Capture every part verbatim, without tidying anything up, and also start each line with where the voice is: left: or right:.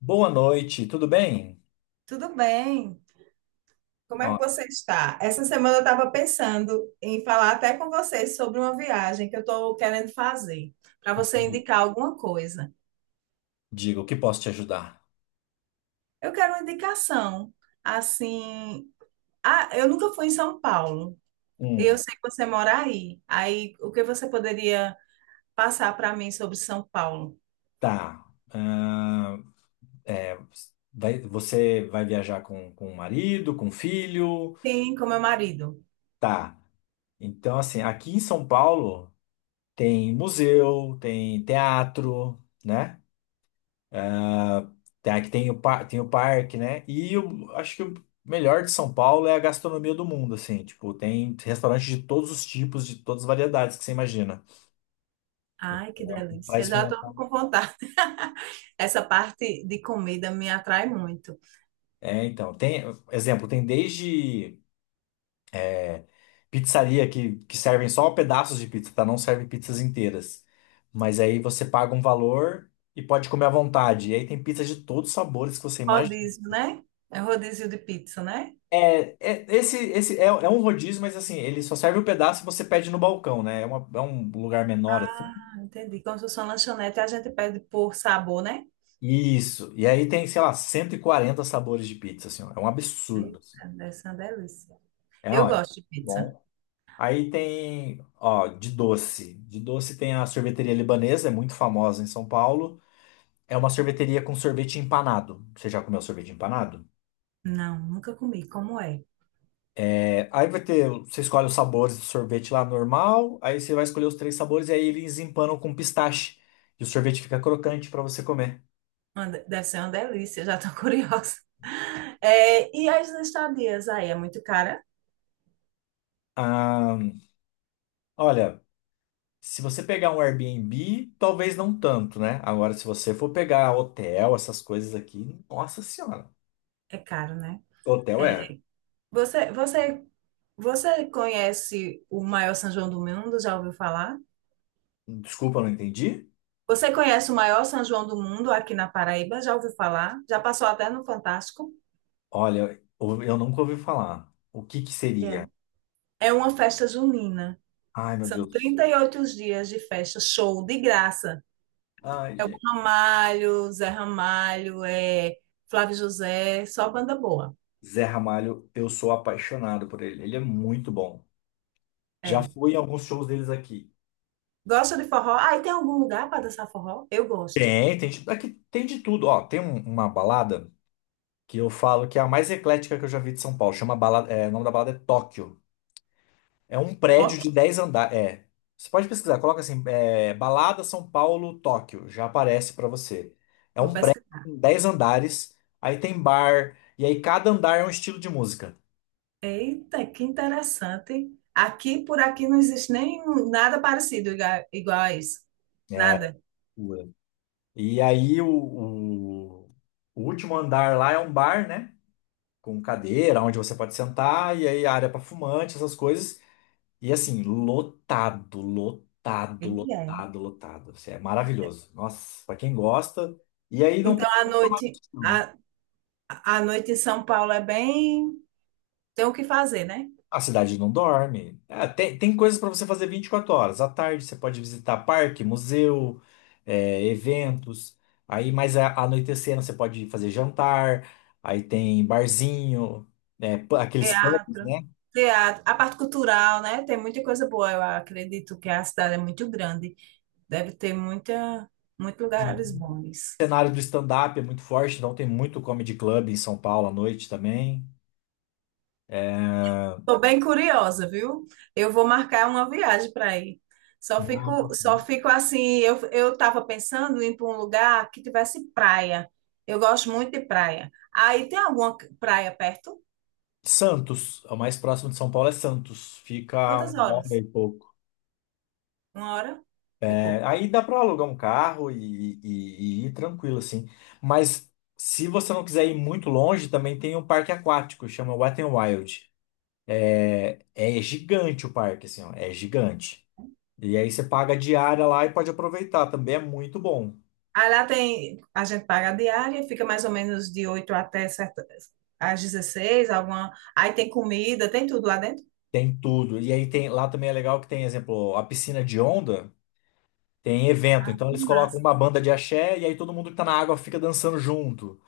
left: Boa noite, tudo bem?
right: Tudo bem. Como é que
left: Ó,
right: você está? Essa semana eu estava pensando em falar até com você sobre uma viagem que eu estou querendo fazer, para você indicar alguma coisa.
left: digo, o que posso te ajudar?
right: Eu quero uma indicação. Assim, ah, eu nunca fui em São Paulo.
left: Hum,
right: Eu sei que você mora aí. Aí, o que você poderia passar para mim sobre São Paulo?
left: tá. Ah, é, vai- você vai viajar com, com o marido, com o filho?
right: Sim, com meu marido.
left: Tá. Então, assim, aqui em São Paulo tem museu, tem teatro, né? Tem, aqui tem o, par- tem o parque, né? E eu acho que o melhor de São Paulo é a gastronomia do mundo, assim. Tipo, tem restaurantes de todos os tipos, de todas as variedades que você imagina.
right: Ai, que
left: Então, para
right: delícia. Eu já estou
left: experimentar.
right: com vontade. Essa parte de comida me atrai muito.
left: É, então, tem, exemplo, tem desde é, pizzaria que, que servem só pedaços de pizza, tá? Não servem pizzas inteiras. Mas aí você paga um valor e pode comer à vontade. E aí tem pizza de todos os sabores que você imagina.
right: Rodízio, né? É um rodízio de pizza, né?
left: É, é- esse, esse é, é um rodízio, mas assim, ele só serve o pedaço e você pede no balcão, né? É, uma- é um lugar menor, assim.
right: Ah, entendi. Como se fosse uma lanchonete, a gente pede por sabor, né?
left: Isso. E aí tem, sei lá, cento e quarenta sabores de pizza, assim, ó. É um absurdo, assim.
right: Eita, deve ser uma delícia.
left: É,
right: Eu
left: ó, é
right: gosto de pizza.
left: bom. Aí tem, ó, de doce. De doce tem a sorveteria libanesa, é muito famosa em São Paulo. É uma sorveteria com sorvete empanado. Você já comeu sorvete empanado?
right: Não, nunca comi. Como é?
left: É, aí vai ter, você escolhe os sabores do sorvete lá normal, aí você vai escolher os três sabores e aí eles empanam com pistache. E o sorvete fica crocante para você comer.
right: Uma de- Deve ser uma delícia, já tô curiosa. É, e as estadias aí, é muito cara?
left: Ah, olha, se você pegar um Airbnb, talvez não tanto, né? Agora, se você for pegar hotel, essas coisas aqui, nossa senhora.
right: É caro, né?
left: Hotel é.
right: Você, você você conhece o maior São João do mundo? Já ouviu falar?
left: Desculpa, não entendi.
right: Você conhece o maior São João do mundo aqui na Paraíba? Já ouviu falar? Já passou até no Fantástico?
left: Olha, eu eu nunca ouvi falar. O que que
right: É.
left: seria?
right: É uma festa junina.
left: Ai, meu
right: São
left: Deus.
right: trinta e oito dias de festa, show de graça.
left: Ai, gente.
right: Ramalho, Zé Ramalho, é, Flávio José, só banda boa.
left: Zé Ramalho, eu sou apaixonado por ele. Ele é muito bom. Já
right: É.
left: fui em alguns shows deles aqui.
right: Gosta de forró? Ah, e tem algum lugar para dançar forró? Eu gosto.
left: Tem, tem, de- aqui tem de tudo. Ó, tem um- uma balada que eu falo que é a mais eclética que eu já vi de São Paulo. Chama balada, é, o nome da balada é Tóquio. É um prédio
right: Ok,
left: de dez andares. É. Você pode pesquisar, coloca assim, é, Balada São Paulo, Tóquio, já aparece para você. É
right: vou
left: um prédio
right: pesquisar.
left: com dez andares, aí tem bar, e aí cada andar é um estilo de música.
right: Eita, que interessante. Aqui, por aqui, não existe nem nada parecido iga- igual a isso. Nada.
left: Ué. E aí o, o, o último andar lá é um bar, né? Com cadeira, onde você pode sentar, e aí área para fumante, essas coisas. E assim, lotado,
right: E
left: lotado,
right: é.
left: lotado, lotado. Assim, é maravilhoso. Nossa, para quem gosta. E aí não tem
right: Então,
left: como
right: a
left: reclamar.
right: noite, a, a noite em São Paulo é bem... Tem o que fazer, né?
left: A cidade não dorme. Ah, tem, tem coisas para você fazer vinte e quatro horas. À tarde você pode visitar parque, museu, é, eventos. Aí mais a- anoitecendo você pode fazer jantar. Aí tem barzinho, né, pu- aqueles pubs,
right: Teatro,
left: né?
right: teatro, a parte cultural, né? Tem muita coisa boa. Eu acredito que a cidade é muito grande. Deve ter muita, muitos
left: Sim.
right: lugares bons.
left: O cenário do stand-up é muito forte, então tem muito comedy club em São Paulo à noite também.
right: Tô bem curiosa, viu? Eu vou marcar uma viagem para ir. Só
left: Uhum.
right: fico, só fico assim, eu, eu tava pensando em ir para um lugar que tivesse praia. Eu gosto muito de praia. Aí tem alguma praia perto?
left: Santos, o mais próximo de São Paulo é Santos. Fica
right: Quantas
left: uma hora
right: horas?
left: e pouco.
right: Uma hora e pouco.
left: Aí dá para alugar um carro e, e- e ir tranquilo, assim. Mas se você não quiser ir muito longe, também tem um parque aquático, chama Wet n Wild. É é gigante o parque, assim, ó, é gigante. E aí você paga a diária lá e pode aproveitar, também é muito bom.
right: Aí lá tem, a gente paga a diária, fica mais ou menos de oito até certa, às dezesseis. Alguma. Aí tem comida, tem tudo lá dentro.
left: Tem tudo. E aí tem, lá também é legal que tem, exemplo, a piscina de onda, tem evento. Então eles colocam
right: Massa.
left: uma banda de axé e aí todo mundo que tá na água fica dançando junto.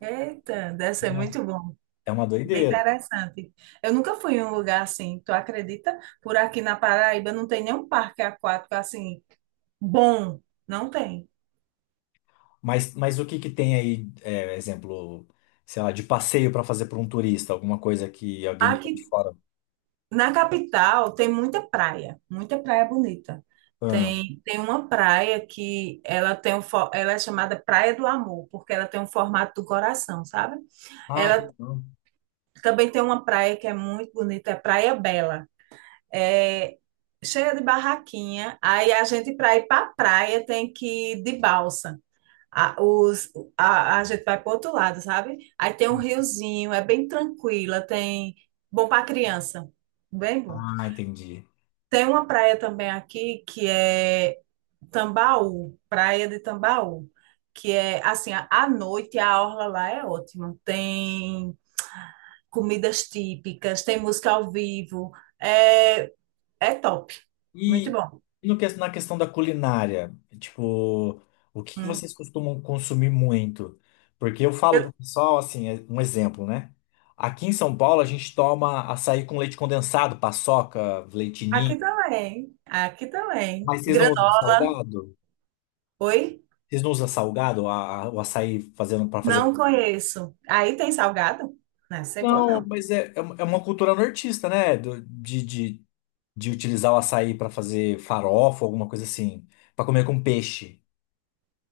right: Eita, deve ser
left: É
right: muito bom.
left: É uma
right: Bem
left: doideira.
right: interessante. Eu nunca fui em um lugar assim, tu acredita? Por aqui na Paraíba não tem nenhum parque aquático assim bom, não tem.
left: Mas, mas o que que tem aí, é, exemplo, sei lá, de passeio para fazer para um turista, alguma coisa que alguém que tá de
right: Aqui
left: fora.
right: na capital tem muita praia, muita praia bonita.
left: Ah,
right: Tem, tem uma praia que ela tem um, fo- ela é chamada Praia do Amor, porque ela tem um formato do coração, sabe?
left: ah, que
right: Ela
left: legal.
right: também tem uma praia que é muito bonita, é Praia Bela. É cheia de barraquinha. Aí a gente para ir para a praia tem que ir de balsa. A, os, a, a gente vai para outro lado, sabe? Aí tem um riozinho, é bem tranquila, tem bom para criança, bem bom.
left: Ah, entendi.
right: Tem uma praia também aqui que é Tambaú, Praia de Tambaú, que é assim, a- à noite a orla lá é ótima. Tem comidas típicas, tem música ao vivo, é, é top, muito
left: E
right: bom.
left: e no, que- na questão da culinária, tipo, o que que
right: Hum.
left: vocês costumam consumir muito? Porque eu falo pro
right: Eu-
left: pessoal, assim, é um exemplo, né? Aqui em São Paulo a gente toma açaí com leite condensado, paçoca, leite ninho.
right: aqui também, aqui também.
left: Mas vocês não
right: Granó,
left: usam salgado?
right: oi?
left: Vocês não usam salgado, a- a- o açaí fazendo para fazer.
right: Não conheço. Aí tem salgado? Não é cebola,
left: Não,
right: não.
left: mas é, é uma é uma cultura nortista, né? Do- de, de, de utilizar o açaí para fazer farofa, alguma coisa assim, para comer com peixe.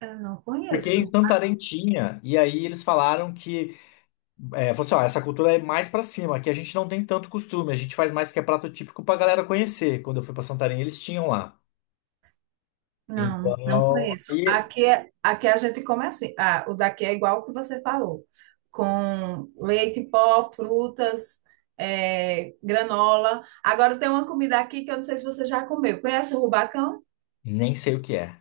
right: Eu não
left: Porque em
right: conheço.
left: Santarém tinha, e aí eles falaram que, é, falou assim, ó, essa cultura é mais para cima, aqui a gente não tem tanto costume, a gente faz mais que é prato típico pra galera conhecer. Quando eu fui para Santarém, eles tinham lá.
right: Não, não
left: Então,
right: conheço.
left: aí
right: Aqui, é- aqui a gente come assim. Ah, o daqui é igual o que você falou. Com leite em pó, frutas, é, granola. Agora tem uma comida aqui que eu não sei se você já comeu. Conhece o rubacão?
left: nem sei o que é.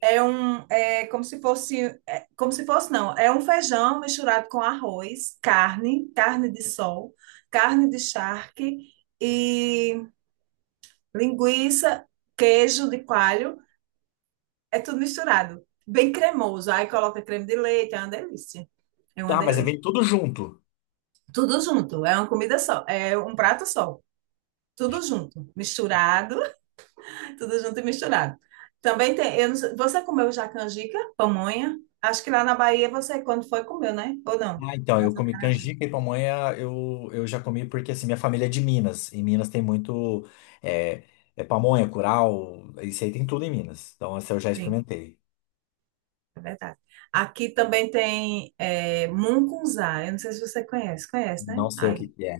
right: É um, é como se fosse, é como se fosse, não, é um feijão misturado com arroz, carne, carne de sol, carne de charque e linguiça, queijo de coalho, é tudo misturado. Bem cremoso. Aí coloca creme de leite, é uma delícia. É uma
left: Ah, mas
right: delícia.
left: vem tudo junto.
right: Tudo junto, é uma comida só, é um prato só. Tudo junto, misturado, tudo junto e misturado. Também tem, eu não sei- você comeu já canjica, pamonha? Acho que lá na Bahia você, quando foi, comeu, né? Ou não?
left: Ah, então, eu
right: Mas
left: comi canjica e pamonha, eu, eu já comi porque, assim, minha família é de Minas. Em Minas tem muito é, é pamonha, curau, isso aí tem tudo em Minas. Então, essa eu já
right: sim,
left: experimentei.
right: é verdade. Aqui também tem é, mungunzá, eu não sei se você conhece, conhece, né?
left: Não sei o
right: Aí.
left: que que é.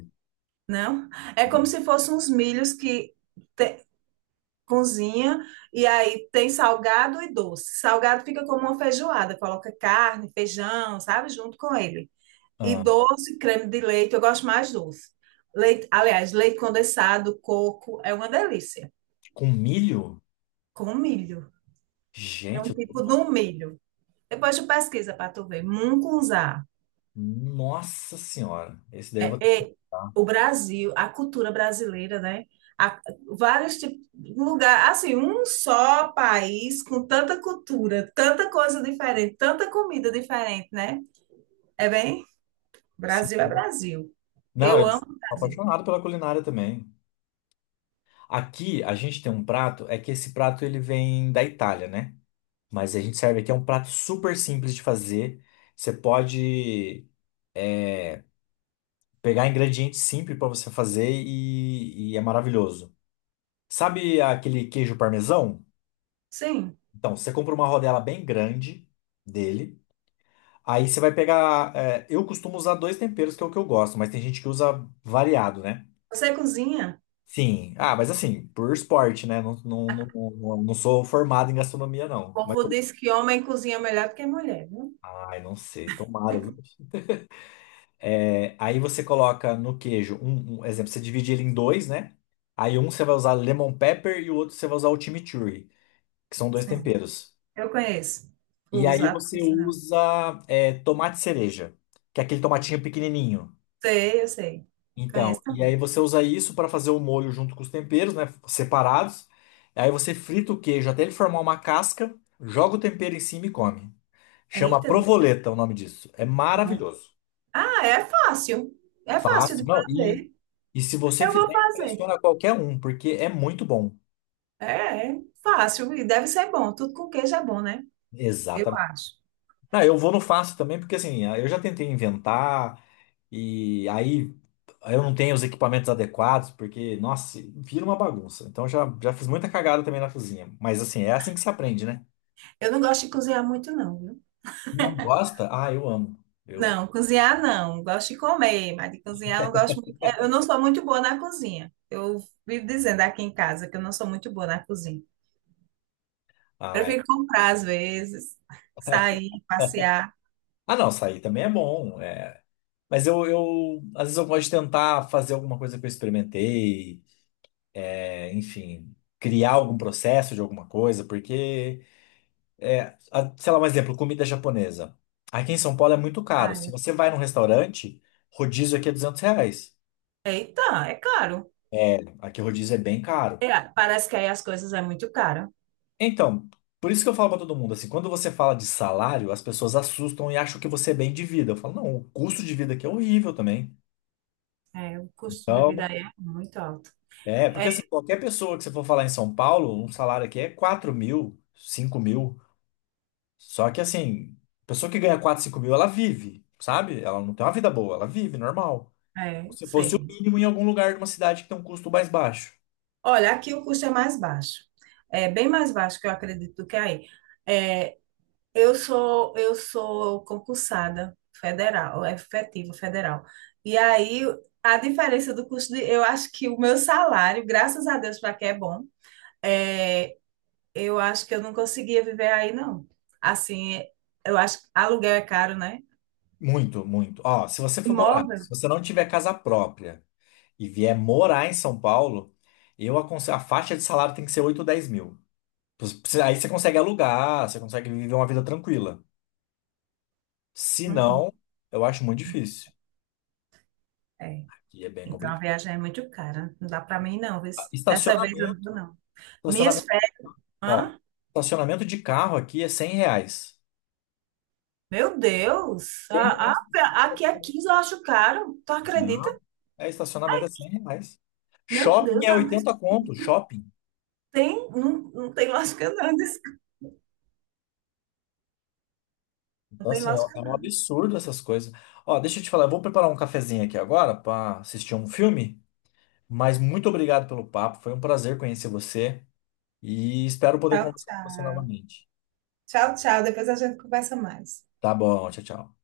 right: Não? É como se fossem uns milhos que te- cozinha e aí tem salgado e doce. Salgado fica como uma feijoada, coloca carne, feijão, sabe, junto com ele. E
left: Ah,
right: doce, creme de leite, eu gosto mais doce. Leite, aliás, leite condensado, coco, é uma delícia.
left: com milho?
right: Com milho. É
left: Gente,
right: um
left: eu tô...
right: tipo de um milho. Depois tu pesquisa para tu ver. Mungunzá.
left: Nossa Senhora. Esse daí eu vou ter que
right: é,
left: testar.
right: o Brasil, a cultura brasileira, né? A- vários tipos, lugar, assim, um só país com tanta cultura, tanta coisa diferente, tanta comida diferente, né? É bem, Brasil é
left: Sim.
right: Brasil.
left: Não,
right: Eu
left: eu
right: amo
left: sou
right: o Brasil.
left: apaixonado pela culinária também. Aqui, a gente tem um prato, é que esse prato ele vem da Itália, né? Mas a gente serve aqui, é um prato super simples de fazer. Você pode pegar ingredientes simples para você fazer e, e é maravilhoso. Sabe aquele queijo parmesão?
right: Sim.
left: Então, você compra uma rodela bem grande dele. Aí você vai pegar, é, eu costumo usar dois temperos, que é o que eu gosto, mas tem gente que usa variado, né?
right: Você cozinha?
left: Sim. Ah, mas assim, por esporte, né? Não, não, não, não, não sou formado em gastronomia,
right: O
left: não. Mas
right: povo
left: eu-
right: diz que homem cozinha melhor do que mulher, viu?
left: Ai, não sei. Tomara. É, aí você coloca no queijo, um, um exemplo, você divide ele em dois, né? Aí um você vai usar lemon pepper e o outro você vai usar o chimichurri, que são dois
right: Sim.
left: temperos.
right: Eu conheço.
left: E
right: Uso
left: aí
right: a
left: você
right: profissional.
left: usa é, tomate cereja, que é aquele tomatinho pequenininho.
right: Sei, eu sei.
left: Então,
right: Conheço
left: e aí
right: também.
left: você usa isso para fazer o molho junto com os temperos, né? Separados. Aí você frita o queijo até ele formar uma casca, joga o tempero em cima e come. Chama
right: Eita, nossa.
left: provoleta o nome disso. É maravilhoso.
right: Ah, é fácil. É fácil
left: Fácil,
right: de
left: não.
right: fazer.
left: E se você
right: Eu vou
left: fizer,
right: fazer.
left: impressiona qualquer um, porque é muito bom.
right: É, é fácil e deve ser bom. Tudo com queijo é bom, né? Eu
left: Exatamente.
right: acho.
left: Ah, eu vou no fácil também, porque assim, ah, eu já tentei inventar, e aí eu não tenho os equipamentos adequados, porque, nossa, vira uma bagunça. Então já, já fiz muita cagada também na cozinha. Mas assim, é assim que se aprende, né?
right: Eu não gosto de cozinhar muito, não, viu?
left: Não gosta? Ah, eu amo. Eu, é.
right: Não, cozinhar não. Gosto de comer, mas de cozinhar eu não gosto muito. É, eu não sou muito boa na cozinha. Eu vivo dizendo aqui em casa que eu não sou muito boa na cozinha.
left: Ai.
right: Prefiro comprar às vezes, sair, passear.
left: Ah, não, sair também é bom. É. Mas eu, eu, às vezes eu gosto de tentar fazer alguma coisa que eu experimentei, é, enfim, criar algum processo de alguma coisa, porque. É, a- sei lá, um exemplo, comida japonesa. Aqui em São Paulo é muito caro. Se
right: Ai,
left: você vai num restaurante, rodízio aqui é duzentos reais.
right: é, então, é caro.
left: Aqui o rodízio é bem caro.
right: É, parece que aí as coisas é muito caro.
left: Então, por isso que eu falo pra todo mundo, assim, quando você fala de salário, as pessoas assustam e acham que você é bem de vida. Eu falo, não, o custo de vida aqui é horrível também.
right: É, o custo de vida
left: Então,
right: aí é muito alto.
left: é,
right: É,
left: porque assim, qualquer pessoa que você for falar em São Paulo, um salário aqui é quatro mil, cinco mil. Só que assim, pessoa que ganha quatro cinco mil, ela vive, sabe? Ela não tem uma vida boa, ela vive normal.
right: é,
left: Se fosse o
right: sei.
left: mínimo em algum lugar de uma cidade que tem um custo mais baixo.
right: Olha, aqui o custo é mais baixo. É bem mais baixo que eu acredito do que é aí. É, eu sou eu sou concursada federal, é efetiva federal. E aí a diferença do custo de, eu acho que o meu salário, graças a Deus para que é bom, é, eu acho que eu não conseguia viver aí não. Assim, eu acho que aluguel é caro, né?
left: Muito, muito. Ó, se você for morar,
right: Imóvel?
left: se você não tiver casa própria e vier morar em São Paulo, eu aconselho, a faixa de salário tem que ser oito ou dez mil. Aí você consegue alugar, você consegue viver uma vida tranquila. Se
right: Uhum,
left: não, eu acho muito difícil.
right: é.
left: E é bem
right: Então a
left: complicado.
right: viagem é muito cara. Não dá para mim não. Viu?
left: Ah,
right: Dessa vez eu não
left: Estacionamento,
right: vou não. Minhas
left: estacionamento,
right: férias.
left: ó,
right: Hã?
left: estacionamento de carro aqui é cem reais.
right: Meu Deus,
left: 100
right: a,
left: reais.
right: a, aqui é quinze eu acho caro. Tu acredita?
left: É, estacionamento é cem reais.
right: Meu
left: Shopping
right: Deus,
left: é
right: mas
left: oitenta conto, shopping.
right: tem, não, não tem lógica não, desculpa. Não
left: Então,
right: tem
left: assim, ó,
right: lógica
left: é um
right: não.
left: absurdo essas coisas. Ó, deixa eu te falar, eu vou preparar um cafezinho aqui agora para assistir um filme, mas muito obrigado pelo papo, foi um prazer conhecer você e espero poder
right: Tchau,
left: conversar com você
right: tchau.
left: novamente.
right: Tchau, tchau. Depois a gente conversa mais.
left: Tá bom, tchau, tchau.